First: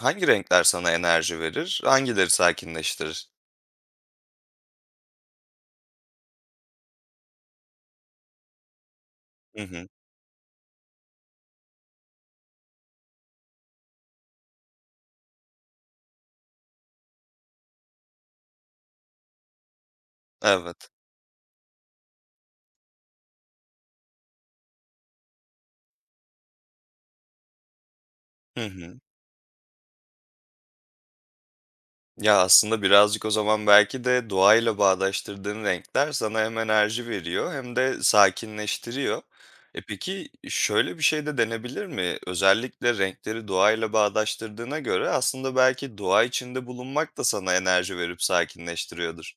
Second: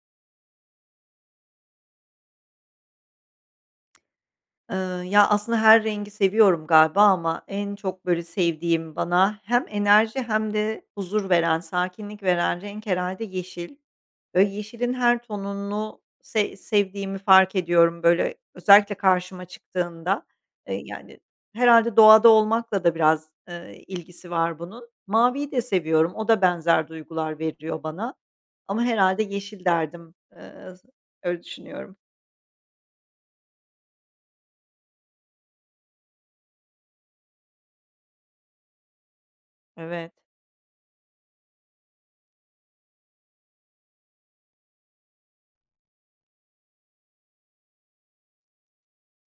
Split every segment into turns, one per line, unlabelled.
Hangi renkler sana enerji verir? Hangileri sakinleştirir?
Eee, Ya, aslında her rengi seviyorum galiba ama en çok, böyle, sevdiğim bana
Hı
hem
hı.
enerji hem de huzur veren, sakinlik veren renk herhalde yeşil. Böyle, yeşilin her tonunu sevdiğimi fark ediyorum, böyle, özellikle karşıma çıktığında.
Evet.
Yani, herhalde doğada olmakla da biraz, ilgisi var bunun. Maviyi de seviyorum, o da benzer duygular veriyor bana
Hı
ama
hı.
herhalde yeşil derdim. Öyle düşünüyorum.
Ya, aslında birazcık o zaman belki de doğayla bağdaştırdığın renkler sana hem enerji veriyor hem de sakinleştiriyor. E,
Evet.
peki şöyle bir şey de denebilir mi? Özellikle renkleri doğayla bağdaştırdığına göre aslında belki doğa içinde bulunmak da sana enerji verip sakinleştiriyordur.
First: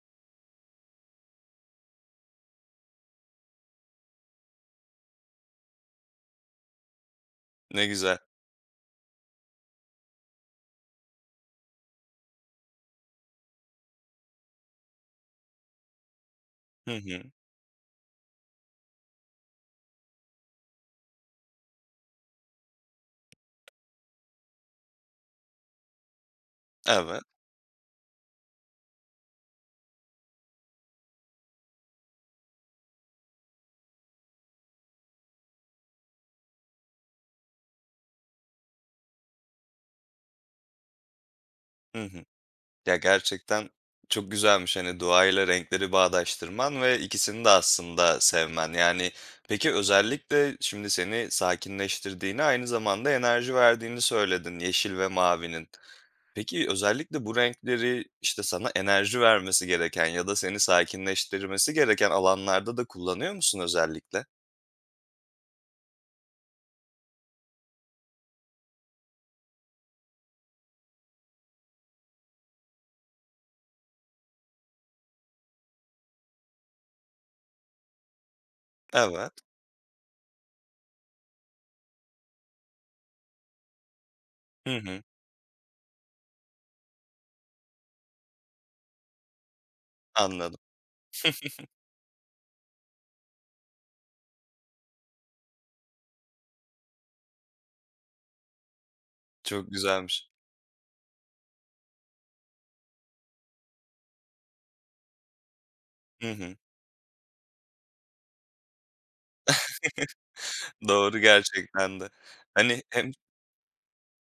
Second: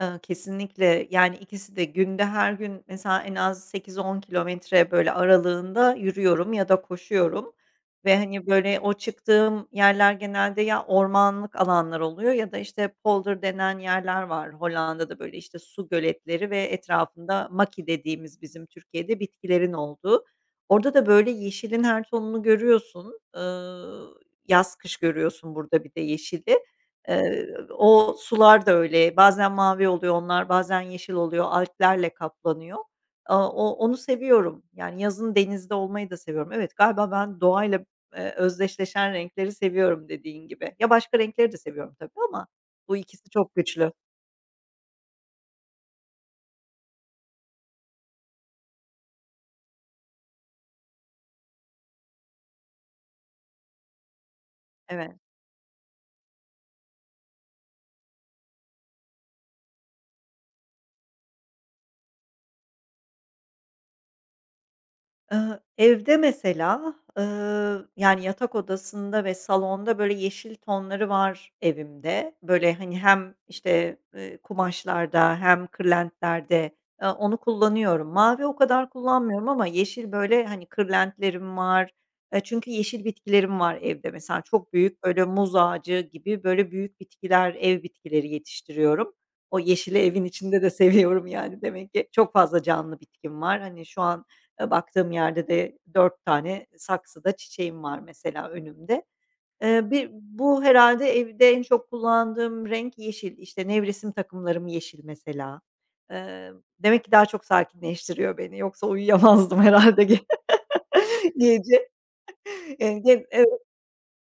Kesinlikle. Yani, ikisi de günde her gün mesela en az 8-10 kilometre, böyle, aralığında yürüyorum ya da koşuyorum
Ne
ve,
güzel.
hani, böyle, o çıktığım yerler genelde ya ormanlık alanlar oluyor ya da, işte, polder denen yerler var. Hollanda'da, böyle, işte, su göletleri ve
Hı hı.
etrafında maki dediğimiz bizim Türkiye'de bitkilerin olduğu. Orada da, böyle, yeşilin her tonunu görüyorsun. Yaz kış görüyorsun burada bir de yeşili.
Evet.
O sular da öyle. Bazen mavi oluyor onlar, bazen yeşil oluyor, alglerle kaplanıyor. Aaa, onu seviyorum. Yani yazın denizde olmayı da seviyorum. Evet, galiba ben doğayla, özdeşleşen renkleri seviyorum dediğin gibi. Ya, başka renkleri de seviyorum
Hı
tabii
hı.
ama
Ya,
bu ikisi çok
gerçekten
güçlü.
çok güzelmiş, hani, doğayla renkleri bağdaştırman ve ikisini de aslında sevmen. Yani, peki, özellikle şimdi seni sakinleştirdiğini, aynı zamanda enerji verdiğini söyledin, yeşil ve
Evet.
mavinin. Peki, özellikle bu renkleri, işte, sana enerji vermesi gereken ya da seni sakinleştirmesi gereken alanlarda da kullanıyor musun özellikle?
Evde mesela, yani, yatak odasında ve salonda, böyle, yeşil tonları var evimde. Böyle, hani, hem, işte, kumaşlarda hem kırlentlerde, onu kullanıyorum. Mavi o kadar
Evet.
kullanmıyorum ama yeşil, böyle, hani, kırlentlerim var. Çünkü yeşil bitkilerim var evde mesela. Çok
Hı hı.
büyük, böyle, muz ağacı gibi, böyle, büyük bitkiler, ev bitkileri yetiştiriyorum. O yeşili evin
Anladım.
içinde de seviyorum, yani, demek ki. Çok fazla canlı bitkim var. Hani, şu an baktığım yerde de 4 tane saksıda çiçeğim var mesela önümde.
Çok
Bir
güzelmiş.
bu herhalde evde en çok kullandığım renk yeşil. İşte, nevresim takımlarım yeşil mesela.
Hı
Eee,
hı.
Demek ki daha çok sakinleştiriyor beni. Yoksa uyuyamazdım herhalde
Doğru
gece.
gerçekten de. Hani, hem
Ge Evet.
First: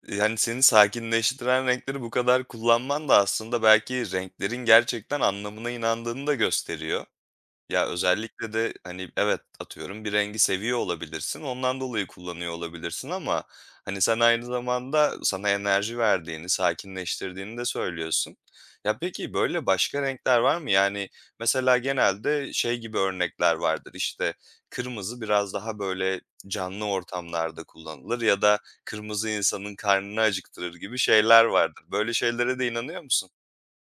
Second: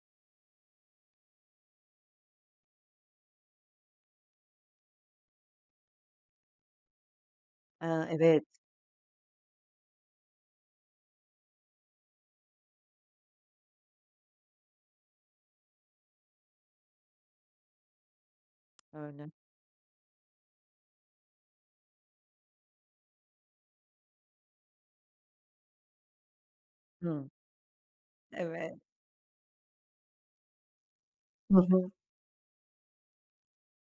Yani, seni sakinleştiren renkleri bu kadar kullanman da aslında belki renklerin gerçekten anlamına inandığını da gösteriyor. Ya,
Aaa, evet,
özellikle de, hani, evet, atıyorum bir rengi seviyor olabilirsin, ondan dolayı kullanıyor olabilirsin ama, hani, sen aynı zamanda sana enerji verdiğini, sakinleştirdiğini de söylüyorsun. Ya,
öyle.
peki, böyle başka renkler var mı? Yani, mesela genelde şey gibi örnekler vardır, İşte kırmızı biraz daha böyle canlı
Hıı,
ortamlarda kullanılır ya da
evet.
kırmızı insanın karnını acıktırır gibi şeyler vardır. Böyle şeylere de inanıyor musun?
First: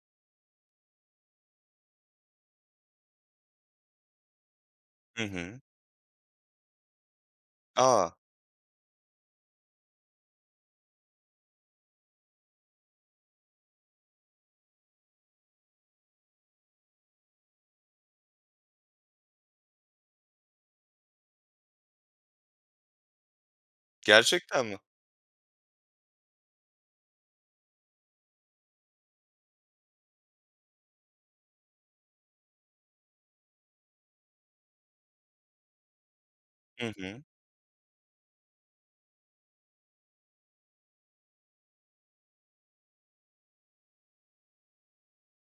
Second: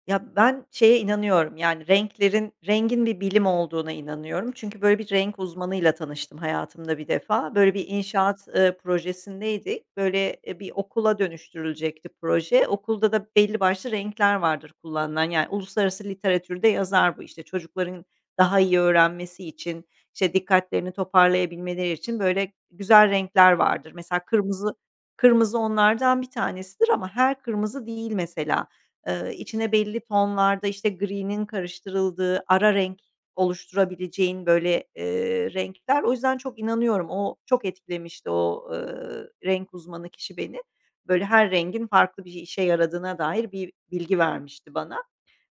Ya, ben şeye inanıyorum, yani, renklerin rengin bir bilim olduğuna inanıyorum. Çünkü böyle bir
Hı
renk
hı.
uzmanıyla tanıştım hayatımda bir defa. Böyle bir
A!
inşaat, projesindeydik. Böyle, bir okula dönüştürülecekti proje. Okulda da belli başlı renkler vardır kullanılan. Yani, uluslararası literatürde yazar bu, işte, çocukların daha iyi öğrenmesi için, işte, dikkatlerini toparlayabilmeleri için böyle güzel renkler vardır. Mesela
Gerçekten
kırmızı
mi?
kırmızı onlardan bir tanesidir ama her kırmızı değil mesela. İçine belli tonlarda, işte, green'in karıştırıldığı, ara renk oluşturabileceğin, böyle, renkler. O yüzden çok
Hı
inanıyorum.
hı.
O çok etkilemişti o, renk uzmanı kişi beni. Böyle, her rengin farklı bir işe yaradığına dair bir bilgi vermişti bana.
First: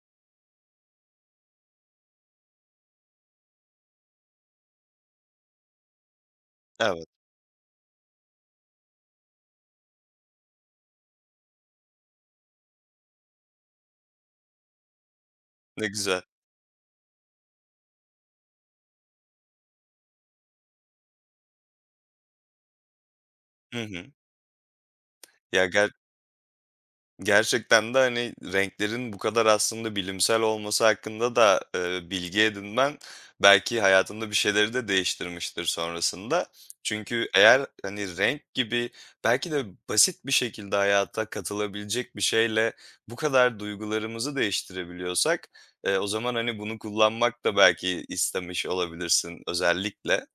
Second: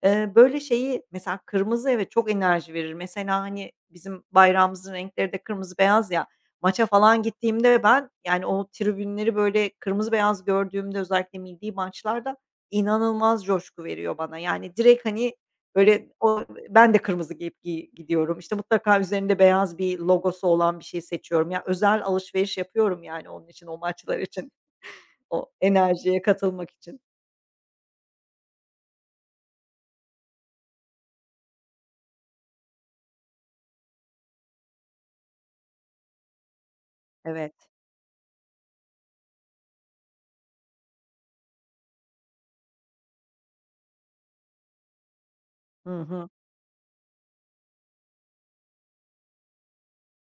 Böyle şeyi mesela kırmızı evet, çok enerji verir. Mesela, hani, bizim bayrağımızın renkleri de kırmızı beyaz ya, maça
Evet,
falan gittiğimde ben, yani, o tribünleri, böyle, kırmızı beyaz gördüğümde özellikle millî maçlarda inanılmaz coşku veriyor bana. Yani, direkt, hani,
ne
böyle,
güzel.
o ben de kırmızı giyip gidiyorum. İşte, mutlaka üzerinde beyaz bir logosu olan bir şey seçiyorum. Ya, özel alışveriş yapıyorum, yani, onun için, o
Hı hı.
maçlar için, o
Ya,
enerjiye katılmak için.
gerçekten de, hani, renklerin bu kadar aslında bilimsel olması hakkında da, bilgi edinmen belki hayatında bir şeyleri de değiştirmiştir sonrasında. Çünkü eğer,
Evet.
hani, renk gibi belki de basit bir şekilde hayata katılabilecek bir şeyle bu kadar duygularımızı değiştirebiliyorsak,
Hı
o
hı.
zaman, hani, bunu kullanmak da belki istemiş olabilirsin özellikle.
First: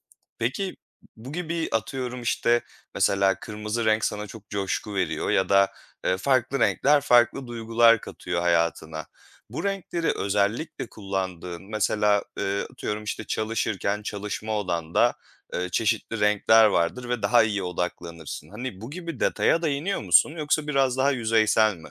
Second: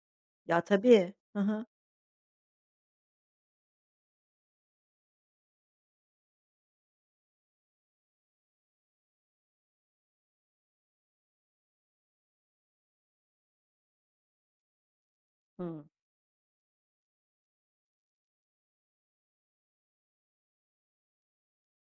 Ya,
Peki,
tabii.
bu
Hı hı.
gibi atıyorum, işte, mesela kırmızı renk sana çok coşku veriyor ya da farklı renkler, farklı duygular katıyor hayatına. Bu renkleri özellikle kullandığın, mesela, atıyorum, işte, çalışırken çalışma odanda,
Hıı.
çeşitli renkler vardır ve daha iyi odaklanırsın. Hani, bu gibi detaya da iniyor musun yoksa biraz daha yüzeysel mi?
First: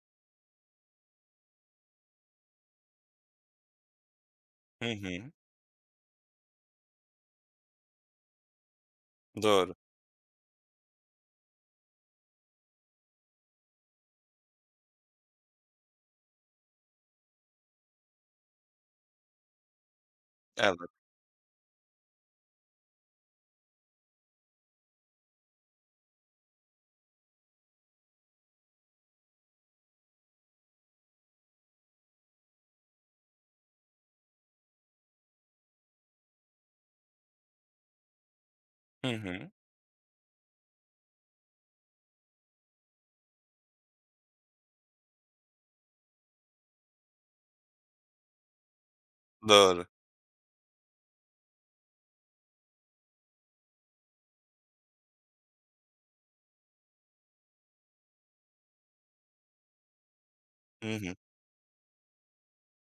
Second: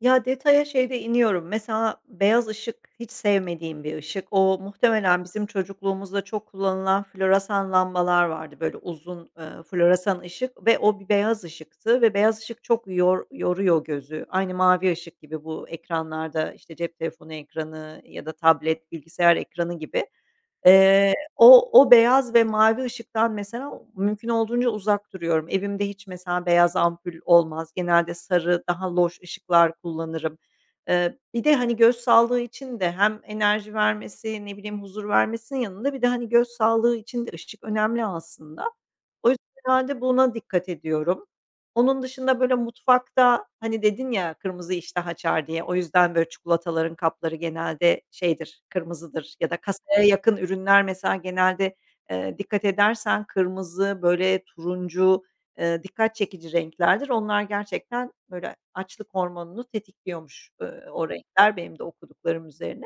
Ya, detaya şeyde iniyorum. Mesela beyaz ışık hiç sevmediğim bir ışık. O
Hı
muhtemelen
hı.
bizim çocukluğumuzda çok kullanılan floresan lambalar vardı. Böyle uzun,
Doğru.
floresan ışık ve o bir beyaz ışıktı ve beyaz ışık çok yoruyor gözü. Aynı mavi ışık gibi bu ekranlarda, işte, cep telefonu ekranı ya da tablet, bilgisayar ekranı gibi.
Evet.
O beyaz ve mavi ışıktan mesela mümkün olduğunca uzak duruyorum. Evimde hiç mesela beyaz ampul olmaz. Genelde sarı, daha loş ışıklar kullanırım. Bir de, hani, göz sağlığı için de hem enerji vermesi, ne bileyim, huzur vermesinin yanında bir de, hani, göz sağlığı için de ışık önemli aslında.
Hı
O yüzden
hı.
herhâlde buna dikkat ediyorum. Onun dışında, böyle, mutfakta, hani, dedin ya, "Kırmızı iştah açar." diye. O yüzden, böyle, çikolataların kapları genelde şeydir, kırmızıdır ya da
Doğru.
kasaya yakın ürünler mesela genelde, dikkat edersen kırmızı, böyle, turuncu, dikkat çekici renklerdir. Onlar gerçekten, böyle, açlık hormonunu tetikliyormuş,
Hı
o
hı.
renkler benim de okuduklarım üzerine.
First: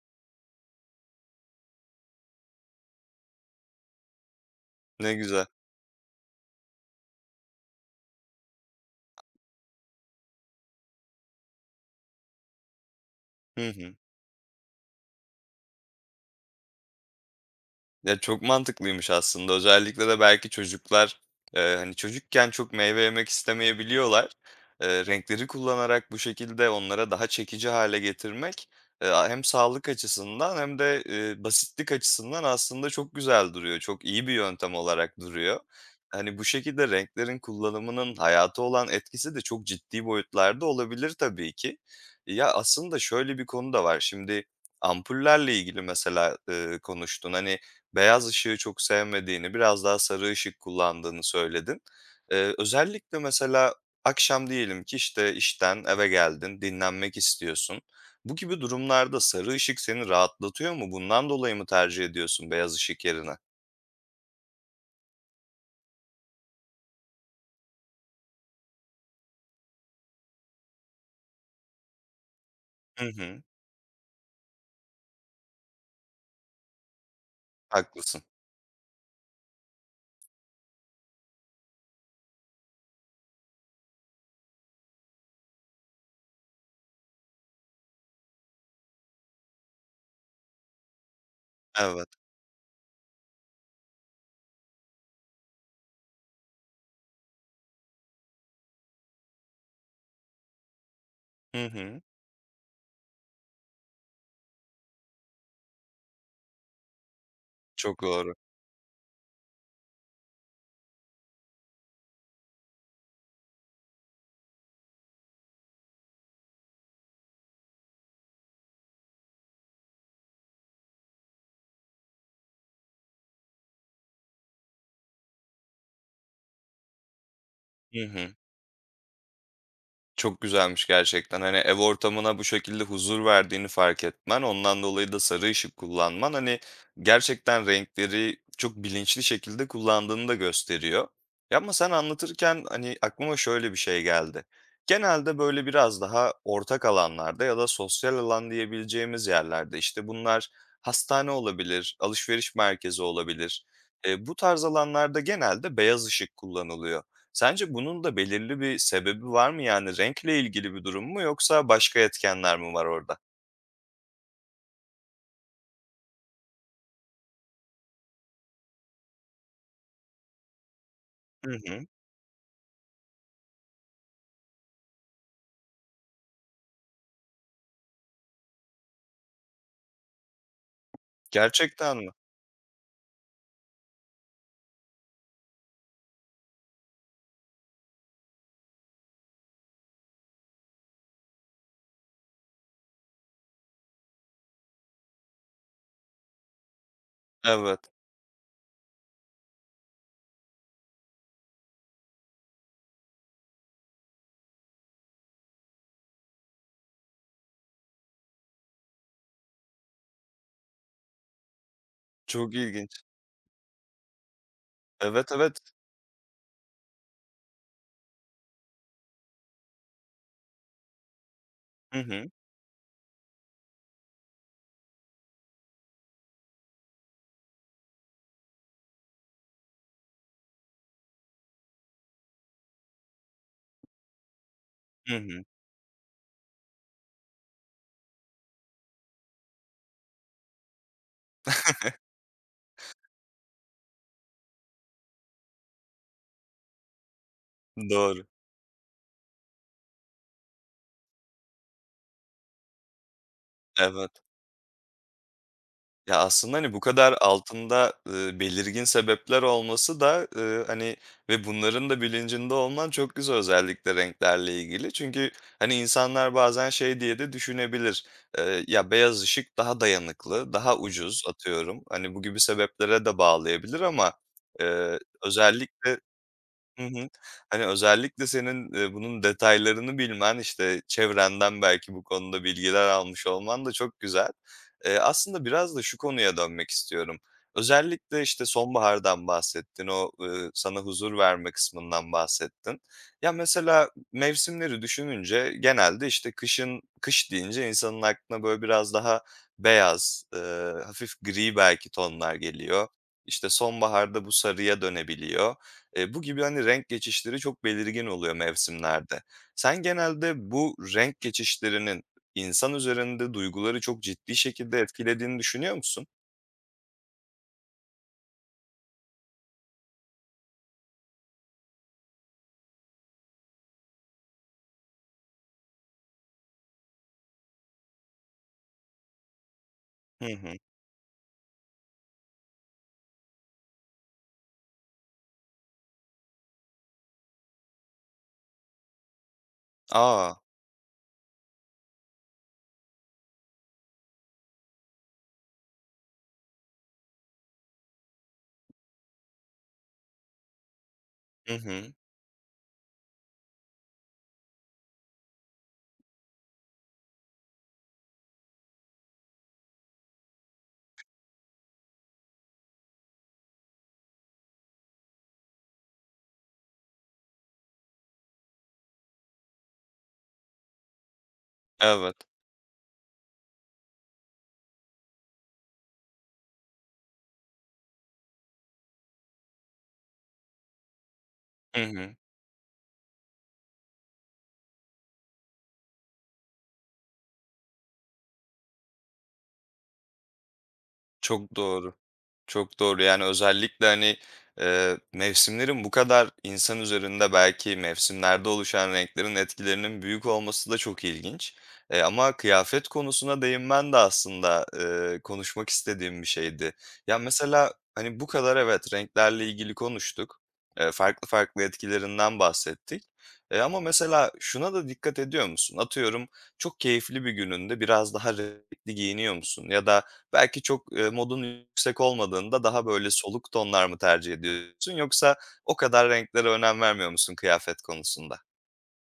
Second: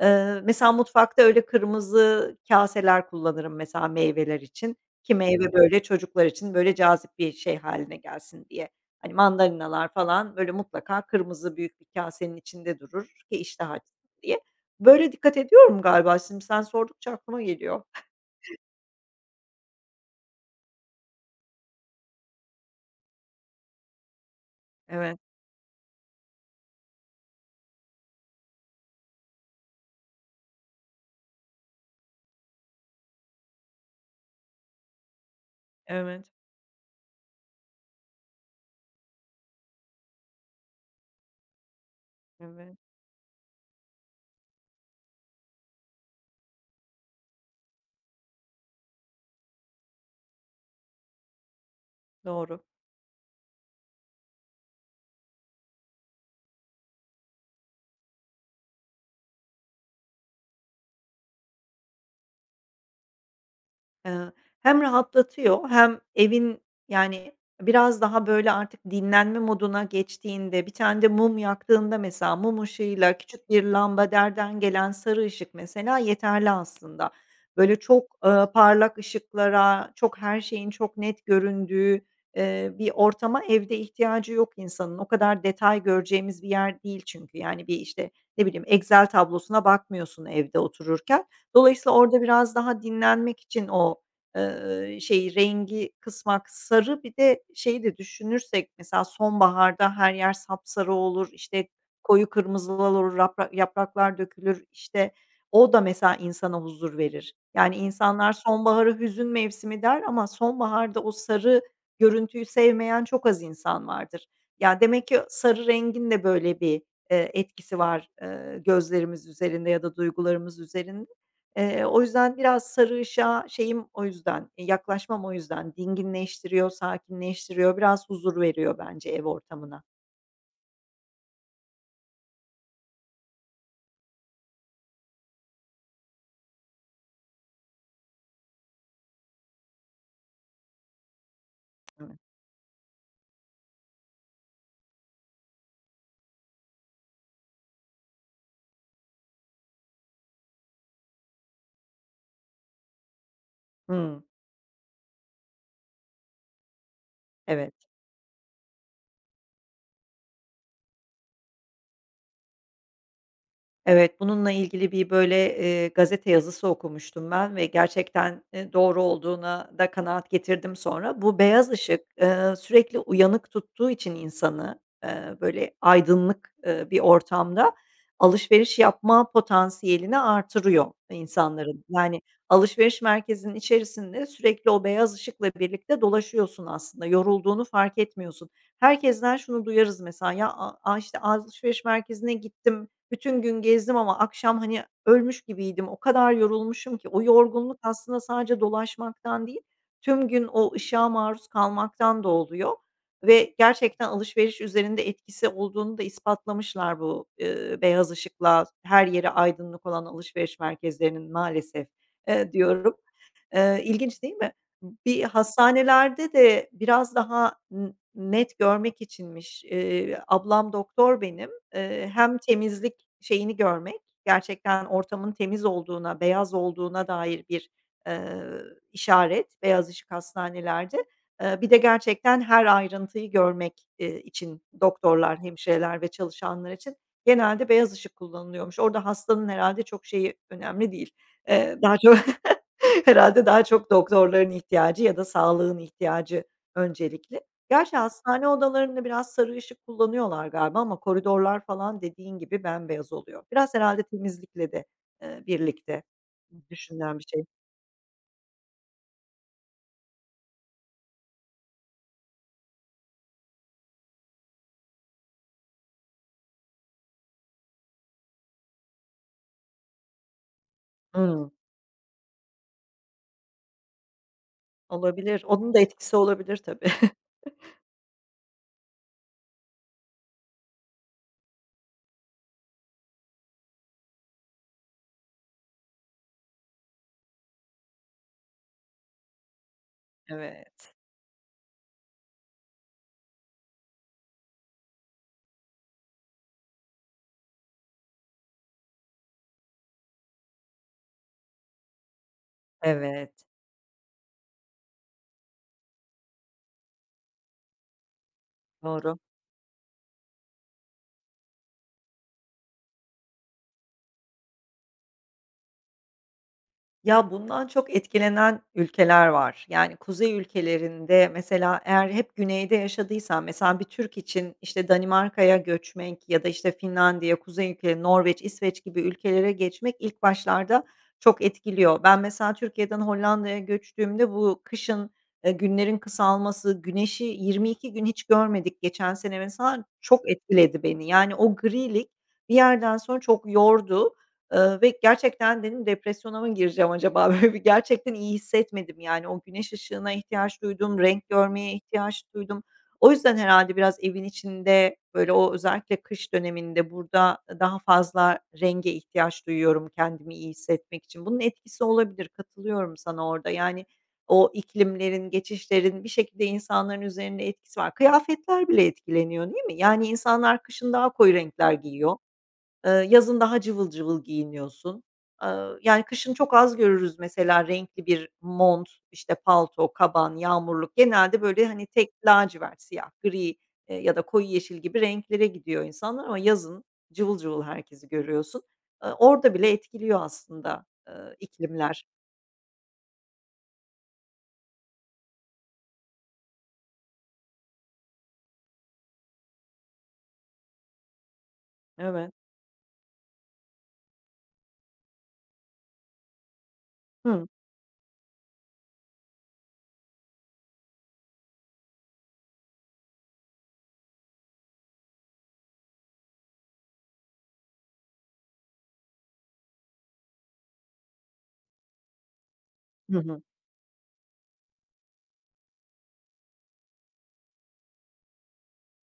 Mesela mutfakta öyle kırmızı kaseler kullanırım mesela meyveler için.
Ne
Ki
güzel.
meyve, böyle, çocuklar için, böyle, cazip bir şey haline gelsin diye. Hani, mandalinalar falan, böyle, mutlaka kırmızı büyük bir kasenin içinde durur ki
Hı
iştah
hı.
açsın diye. Böyle dikkat ediyorum galiba. Şimdi sen sordukça aklıma geliyor.
Ya, çok mantıklıymış aslında. Özellikle de belki çocuklar, hani, çocukken çok meyve yemek istemeyebiliyorlar. Eee,
Evet,
renkleri kullanarak bu şekilde onlara daha çekici hale getirmek, hem sağlık açısından hem de, basitlik açısından aslında çok güzel duruyor. Çok iyi bir yöntem olarak duruyor.
evet,
Hani, bu şekilde renklerin kullanımının hayata olan etkisi de çok ciddi boyutlarda olabilir tabii ki. Ya,
evet.
aslında şöyle bir konu da var. Şimdi ampullerle ilgili mesela, konuştun. Hani, beyaz ışığı çok sevmediğini, biraz daha sarı ışık kullandığını söyledin. Eee,
Doğru.
özellikle mesela akşam diyelim ki, işte, işten eve geldin, dinlenmek istiyorsun. Bu gibi durumlarda sarı ışık seni rahatlatıyor mu? Bundan dolayı mı tercih ediyorsun beyaz ışık yerine?
Eee, Hem rahatlatıyor hem evin, yani, biraz daha, böyle, artık dinlenme moduna geçtiğinde, bir tane de mum yaktığında mesela mum
Hı
ışığıyla
hı.
küçük bir lambaderden gelen sarı ışık mesela yeterli aslında. Böyle çok,
Haklısın.
parlak ışıklara, çok her şeyin çok net göründüğü, bir ortama evde ihtiyacı yok insanın. O kadar detay göreceğimiz bir yer değil çünkü. Yani, bir, işte, ne bileyim, Excel tablosuna bakmıyorsun evde otururken. Dolayısıyla
Evet.
orada biraz daha dinlenmek için o, şeyi, rengi kısmak, sarı bir de şeyi de düşünürsek mesela sonbaharda her yer sapsarı olur,
Hı
işte,
hı.
koyu kırmızılar olur, yapraklar dökülür, işte, o da mesela insana huzur verir. Yani
Çok
insanlar
doğru.
sonbaharı hüzün mevsimi der ama sonbaharda o sarı görüntüyü sevmeyen çok az insan vardır. Ya, demek ki sarı rengin de böyle bir, etkisi var, gözlerimiz üzerinde ya da duygularımız üzerinde. O yüzden biraz sarı ışığa şeyim o yüzden, yaklaşmam o yüzden dinginleştiriyor, sakinleştiriyor,
Hı
biraz
hı.
huzur veriyor bence ev ortamına.
Çok güzelmiş gerçekten. Hani, ev ortamına bu şekilde huzur verdiğini fark etmen, ondan dolayı da sarı ışık kullanman, hani, gerçekten renkleri çok bilinçli şekilde kullandığını da gösteriyor. Ya, ama sen
Evet.
anlatırken, hani, aklıma şöyle bir şey geldi. Genelde, böyle, biraz daha ortak alanlarda ya da sosyal alan diyebileceğimiz yerlerde, işte, bunlar hastane olabilir, alışveriş merkezi olabilir.
Hımm.
Bu tarz alanlarda genelde beyaz ışık kullanılıyor. Sence
Evet.
bunun da belirli bir sebebi var mı? Yani renkle ilgili bir durum mu yoksa başka etkenler mi var orada?
Evet, bununla ilgili bir, böyle, gazete yazısı okumuştum ben ve gerçekten, doğru olduğuna da kanaat getirdim sonra. Bu
Hı
beyaz
hı.
ışık, sürekli uyanık tuttuğu için insanı, böyle, aydınlık, bir ortamda alışveriş yapma potansiyelini artırıyor insanların.
Gerçekten mi?
Yani, alışveriş merkezinin içerisinde sürekli o beyaz ışıkla birlikte dolaşıyorsun aslında, yorulduğunu fark etmiyorsun. Herkesten şunu duyarız mesela, "Ya, işte, alışveriş merkezine gittim, bütün gün gezdim ama akşam, hani, ölmüş gibiydim. O kadar yorulmuşum ki o yorgunluk
Evet.
aslında sadece dolaşmaktan değil, tüm gün o ışığa maruz kalmaktan da oluyor ve gerçekten alışveriş üzerinde etkisi olduğunu da ispatlamışlar bu, beyaz ışıkla her yeri aydınlık olan alışveriş merkezlerinin maalesef,
Çok ilginç.
diyorum. İlginç değil mi? Bir
Evet, evet.
hastanelerde de biraz daha net görmek içinmiş. Ablam doktor benim.
Hı hı.
Hem temizlik şeyini görmek, gerçekten ortamın temiz olduğuna, beyaz olduğuna dair bir, eee, işaret, beyaz ışık hastanelerde. Bir de gerçekten her ayrıntıyı görmek, için
Hı
doktorlar,
hı.
hemşireler ve çalışanlar için genelde beyaz ışık kullanılıyormuş. Orada hastanın herhalde çok şeyi önemli değil. Daha çok herhalde daha çok doktorların ihtiyacı ya da sağlığın ihtiyacı öncelikli. Gerçi
Doğru.
hastane odalarında biraz sarı ışık kullanıyorlar galiba ama koridorlar falan dediğin gibi bembeyaz oluyor. Biraz herhâlde
Evet.
temizlikle de, birlikte
Ya, aslında, hani, bu kadar
düşünülen bir şey.
altında, belirgin sebepler olması da, hani, ve bunların da bilincinde olman çok güzel özellikle renklerle ilgili. Çünkü, hani, insanlar bazen şey diye de düşünebilir, "Ya, beyaz ışık daha dayanıklı, daha ucuz."
Hımm.
atıyorum. Hani, bu gibi sebeplere de bağlayabilir ama,
Olabilir. Onun da
özellikle
etkisi olabilir
Hı
tabii.
hı. Hani, özellikle senin, bunun detaylarını bilmen, işte, çevrenden belki bu konuda bilgiler almış olman da çok güzel. Aslında biraz da şu konuya dönmek istiyorum. Özellikle, işte, sonbahardan bahsettin, o, sana
Evet,
huzur verme kısmından bahsettin. Ya, mesela mevsimleri düşününce genelde, işte, kışın kış deyince insanın aklına, böyle, biraz daha beyaz, hafif gri belki tonlar geliyor.
evet.
İşte, sonbaharda bu sarıya dönebiliyor. Bu gibi, hani, renk geçişleri çok belirgin oluyor
Doğru.
mevsimlerde. Sen genelde bu renk geçişlerinin insan üzerinde duyguları çok ciddi şekilde etkilediğini düşünüyor musun?
Ya, bundan çok etkilenen ülkeler var. Yani, kuzey ülkelerinde mesela eğer hep güneyde yaşadıysan, mesela bir Türk için, işte, Danimarka'ya göçmek ya da, işte, Finlandiya, kuzey ülkeleri, Norveç, İsveç gibi ülkelere geçmek ilk
Hı hı.
başlarda çok etkiliyor. Ben mesela Türkiye'den Hollanda'ya göçtüğümde bu kışın, günlerin kısalması, güneşi 22 gün hiç görmedik geçen sene mesela, çok
A!
etkiledi beni. Yani, o grilik bir yerden sonra çok yordu. Ve gerçekten dedim depresyona mı gireceğim acaba? Böyle bir gerçekten iyi hissetmedim yani. O güneş ışığına ihtiyaç duydum, renk
Hı
görmeye
hı.
ihtiyaç duydum. O yüzden herhalde biraz evin içinde, böyle, o özellikle kış döneminde burada daha fazla renge ihtiyaç duyuyorum kendimi iyi hissetmek için. Bunun etkisi olabilir, katılıyorum sana orada. Yani o iklimlerin, geçişlerin bir şekilde insanların üzerinde etkisi var. Kıyafetler bile etkileniyor, değil mi? Yani insanlar kışın daha koyu renkler
Evet.
giyiyor. Yazın daha cıvıl cıvıl giyiniyorsun. Aaa, yani, kışın çok az görürüz mesela renkli bir mont, işte, palto, kaban, yağmurluk. Genelde, böyle,
Hı
hani, tek
hı.
lacivert, siyah, gri, ya da koyu yeşil gibi renklere gidiyor insanlar ama yazın cıvıl cıvıl herkesi görüyorsun. Orada bile etkiliyor aslında,
Çok doğru.
iklimler.
Çok doğru. Yani, özellikle, hani, mevsimlerin bu kadar insan üzerinde belki mevsimlerde oluşan renklerin etkilerinin büyük olması da çok ilginç. Eee,
Evet.
ama kıyafet konusuna değinmen de aslında, konuşmak istediğim bir şeydi. Ya,
Hı.
mesela, hani, bu kadar evet, renklerle ilgili konuştuk. Farklı farklı etkilerinden bahsettik. Ama mesela şuna da dikkat ediyor musun? Atıyorum, çok keyifli bir gününde biraz daha renkli giyiniyor musun? Ya da belki çok, modun yüksek olmadığında daha böyle
Hı hı.
soluk tonlar mı tercih ediyorsun yoksa o kadar renklere önem vermiyor musun kıyafet konusunda?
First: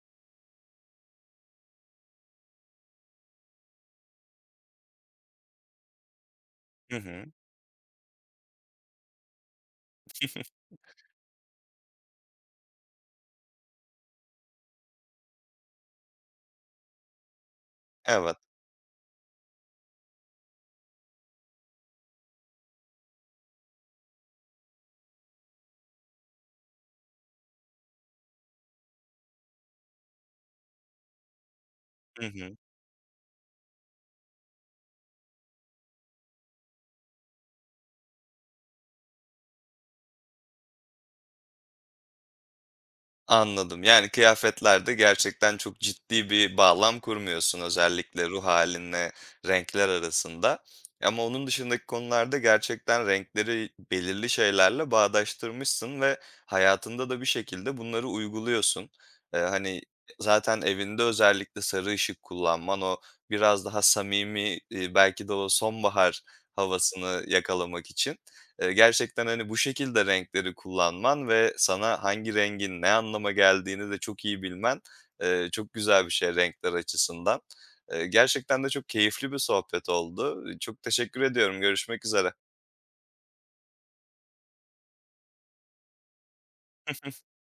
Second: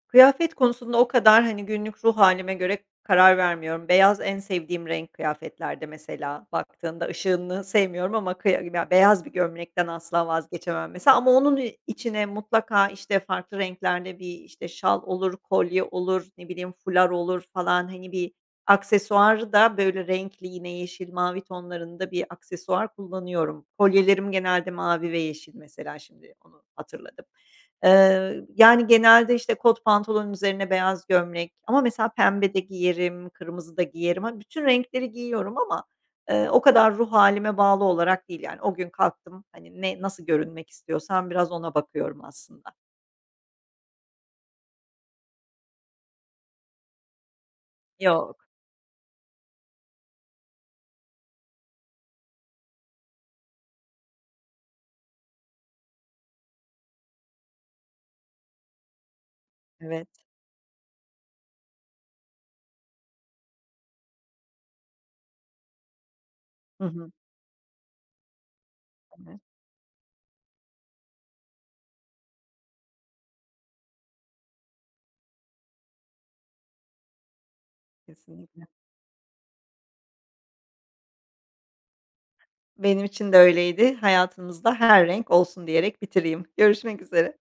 Kıyafet konusunda o kadar, hani, günlük ruh halime göre karar vermiyorum. Beyaz en sevdiğim renk kıyafetlerde mesela.
Hı
Baktığında
hı.
ışığını sevmiyorum ama ya, beyaz bir gömlekten asla vazgeçemem mesela ama onun içine mutlaka, işte, farklı renklerde bir, işte, şal olur, kolye olur, ne bileyim, fular olur falan, hani, bir
Evet.
aksesuarı da böyle renkli yine yeşil, mavi tonlarında bir aksesuar kullanıyorum. Kolyelerim genelde mavi ve yeşil mesela şimdi onu hatırladım. Yani, genelde, işte, kot pantolon üzerine beyaz gömlek ama mesela
Hı
pembe
hı.
de giyerim, kırmızı da giyerim. Hani, bütün renkleri giyiyorum ama, o kadar ruh halime bağlı olarak değil, yani. O gün kalktım, hani, ne nasıl görünmek istiyorsam biraz ona bakıyorum aslında.
Anladım. Yani kıyafetlerde gerçekten çok ciddi bir bağlam kurmuyorsun özellikle ruh
Yok,
hâlinle renkler arasında. Ama onun dışındaki konularda gerçekten renkleri belirli şeylerle bağdaştırmışsın ve hayatında da bir şekilde bunları uyguluyorsun. Hani,
evet.
zaten evinde özellikle sarı ışık kullanman, o biraz daha samimi, belki de o sonbahar
Hı hı.
havasını yakalamak için, Gerçekten,
Evet,
hani, bu şekilde renkleri kullanman ve sana hangi rengin ne anlama geldiğini de çok iyi bilmen, çok güzel bir şey renkler açısından. Gerçekten
kesinlikle.
de çok keyifli bir sohbet oldu. Çok teşekkür ediyorum. Görüşmek üzere.
Benim için de öyleydi. Hayatımızda her renk olsun diyerek bitireyim. Görüşmek üzere.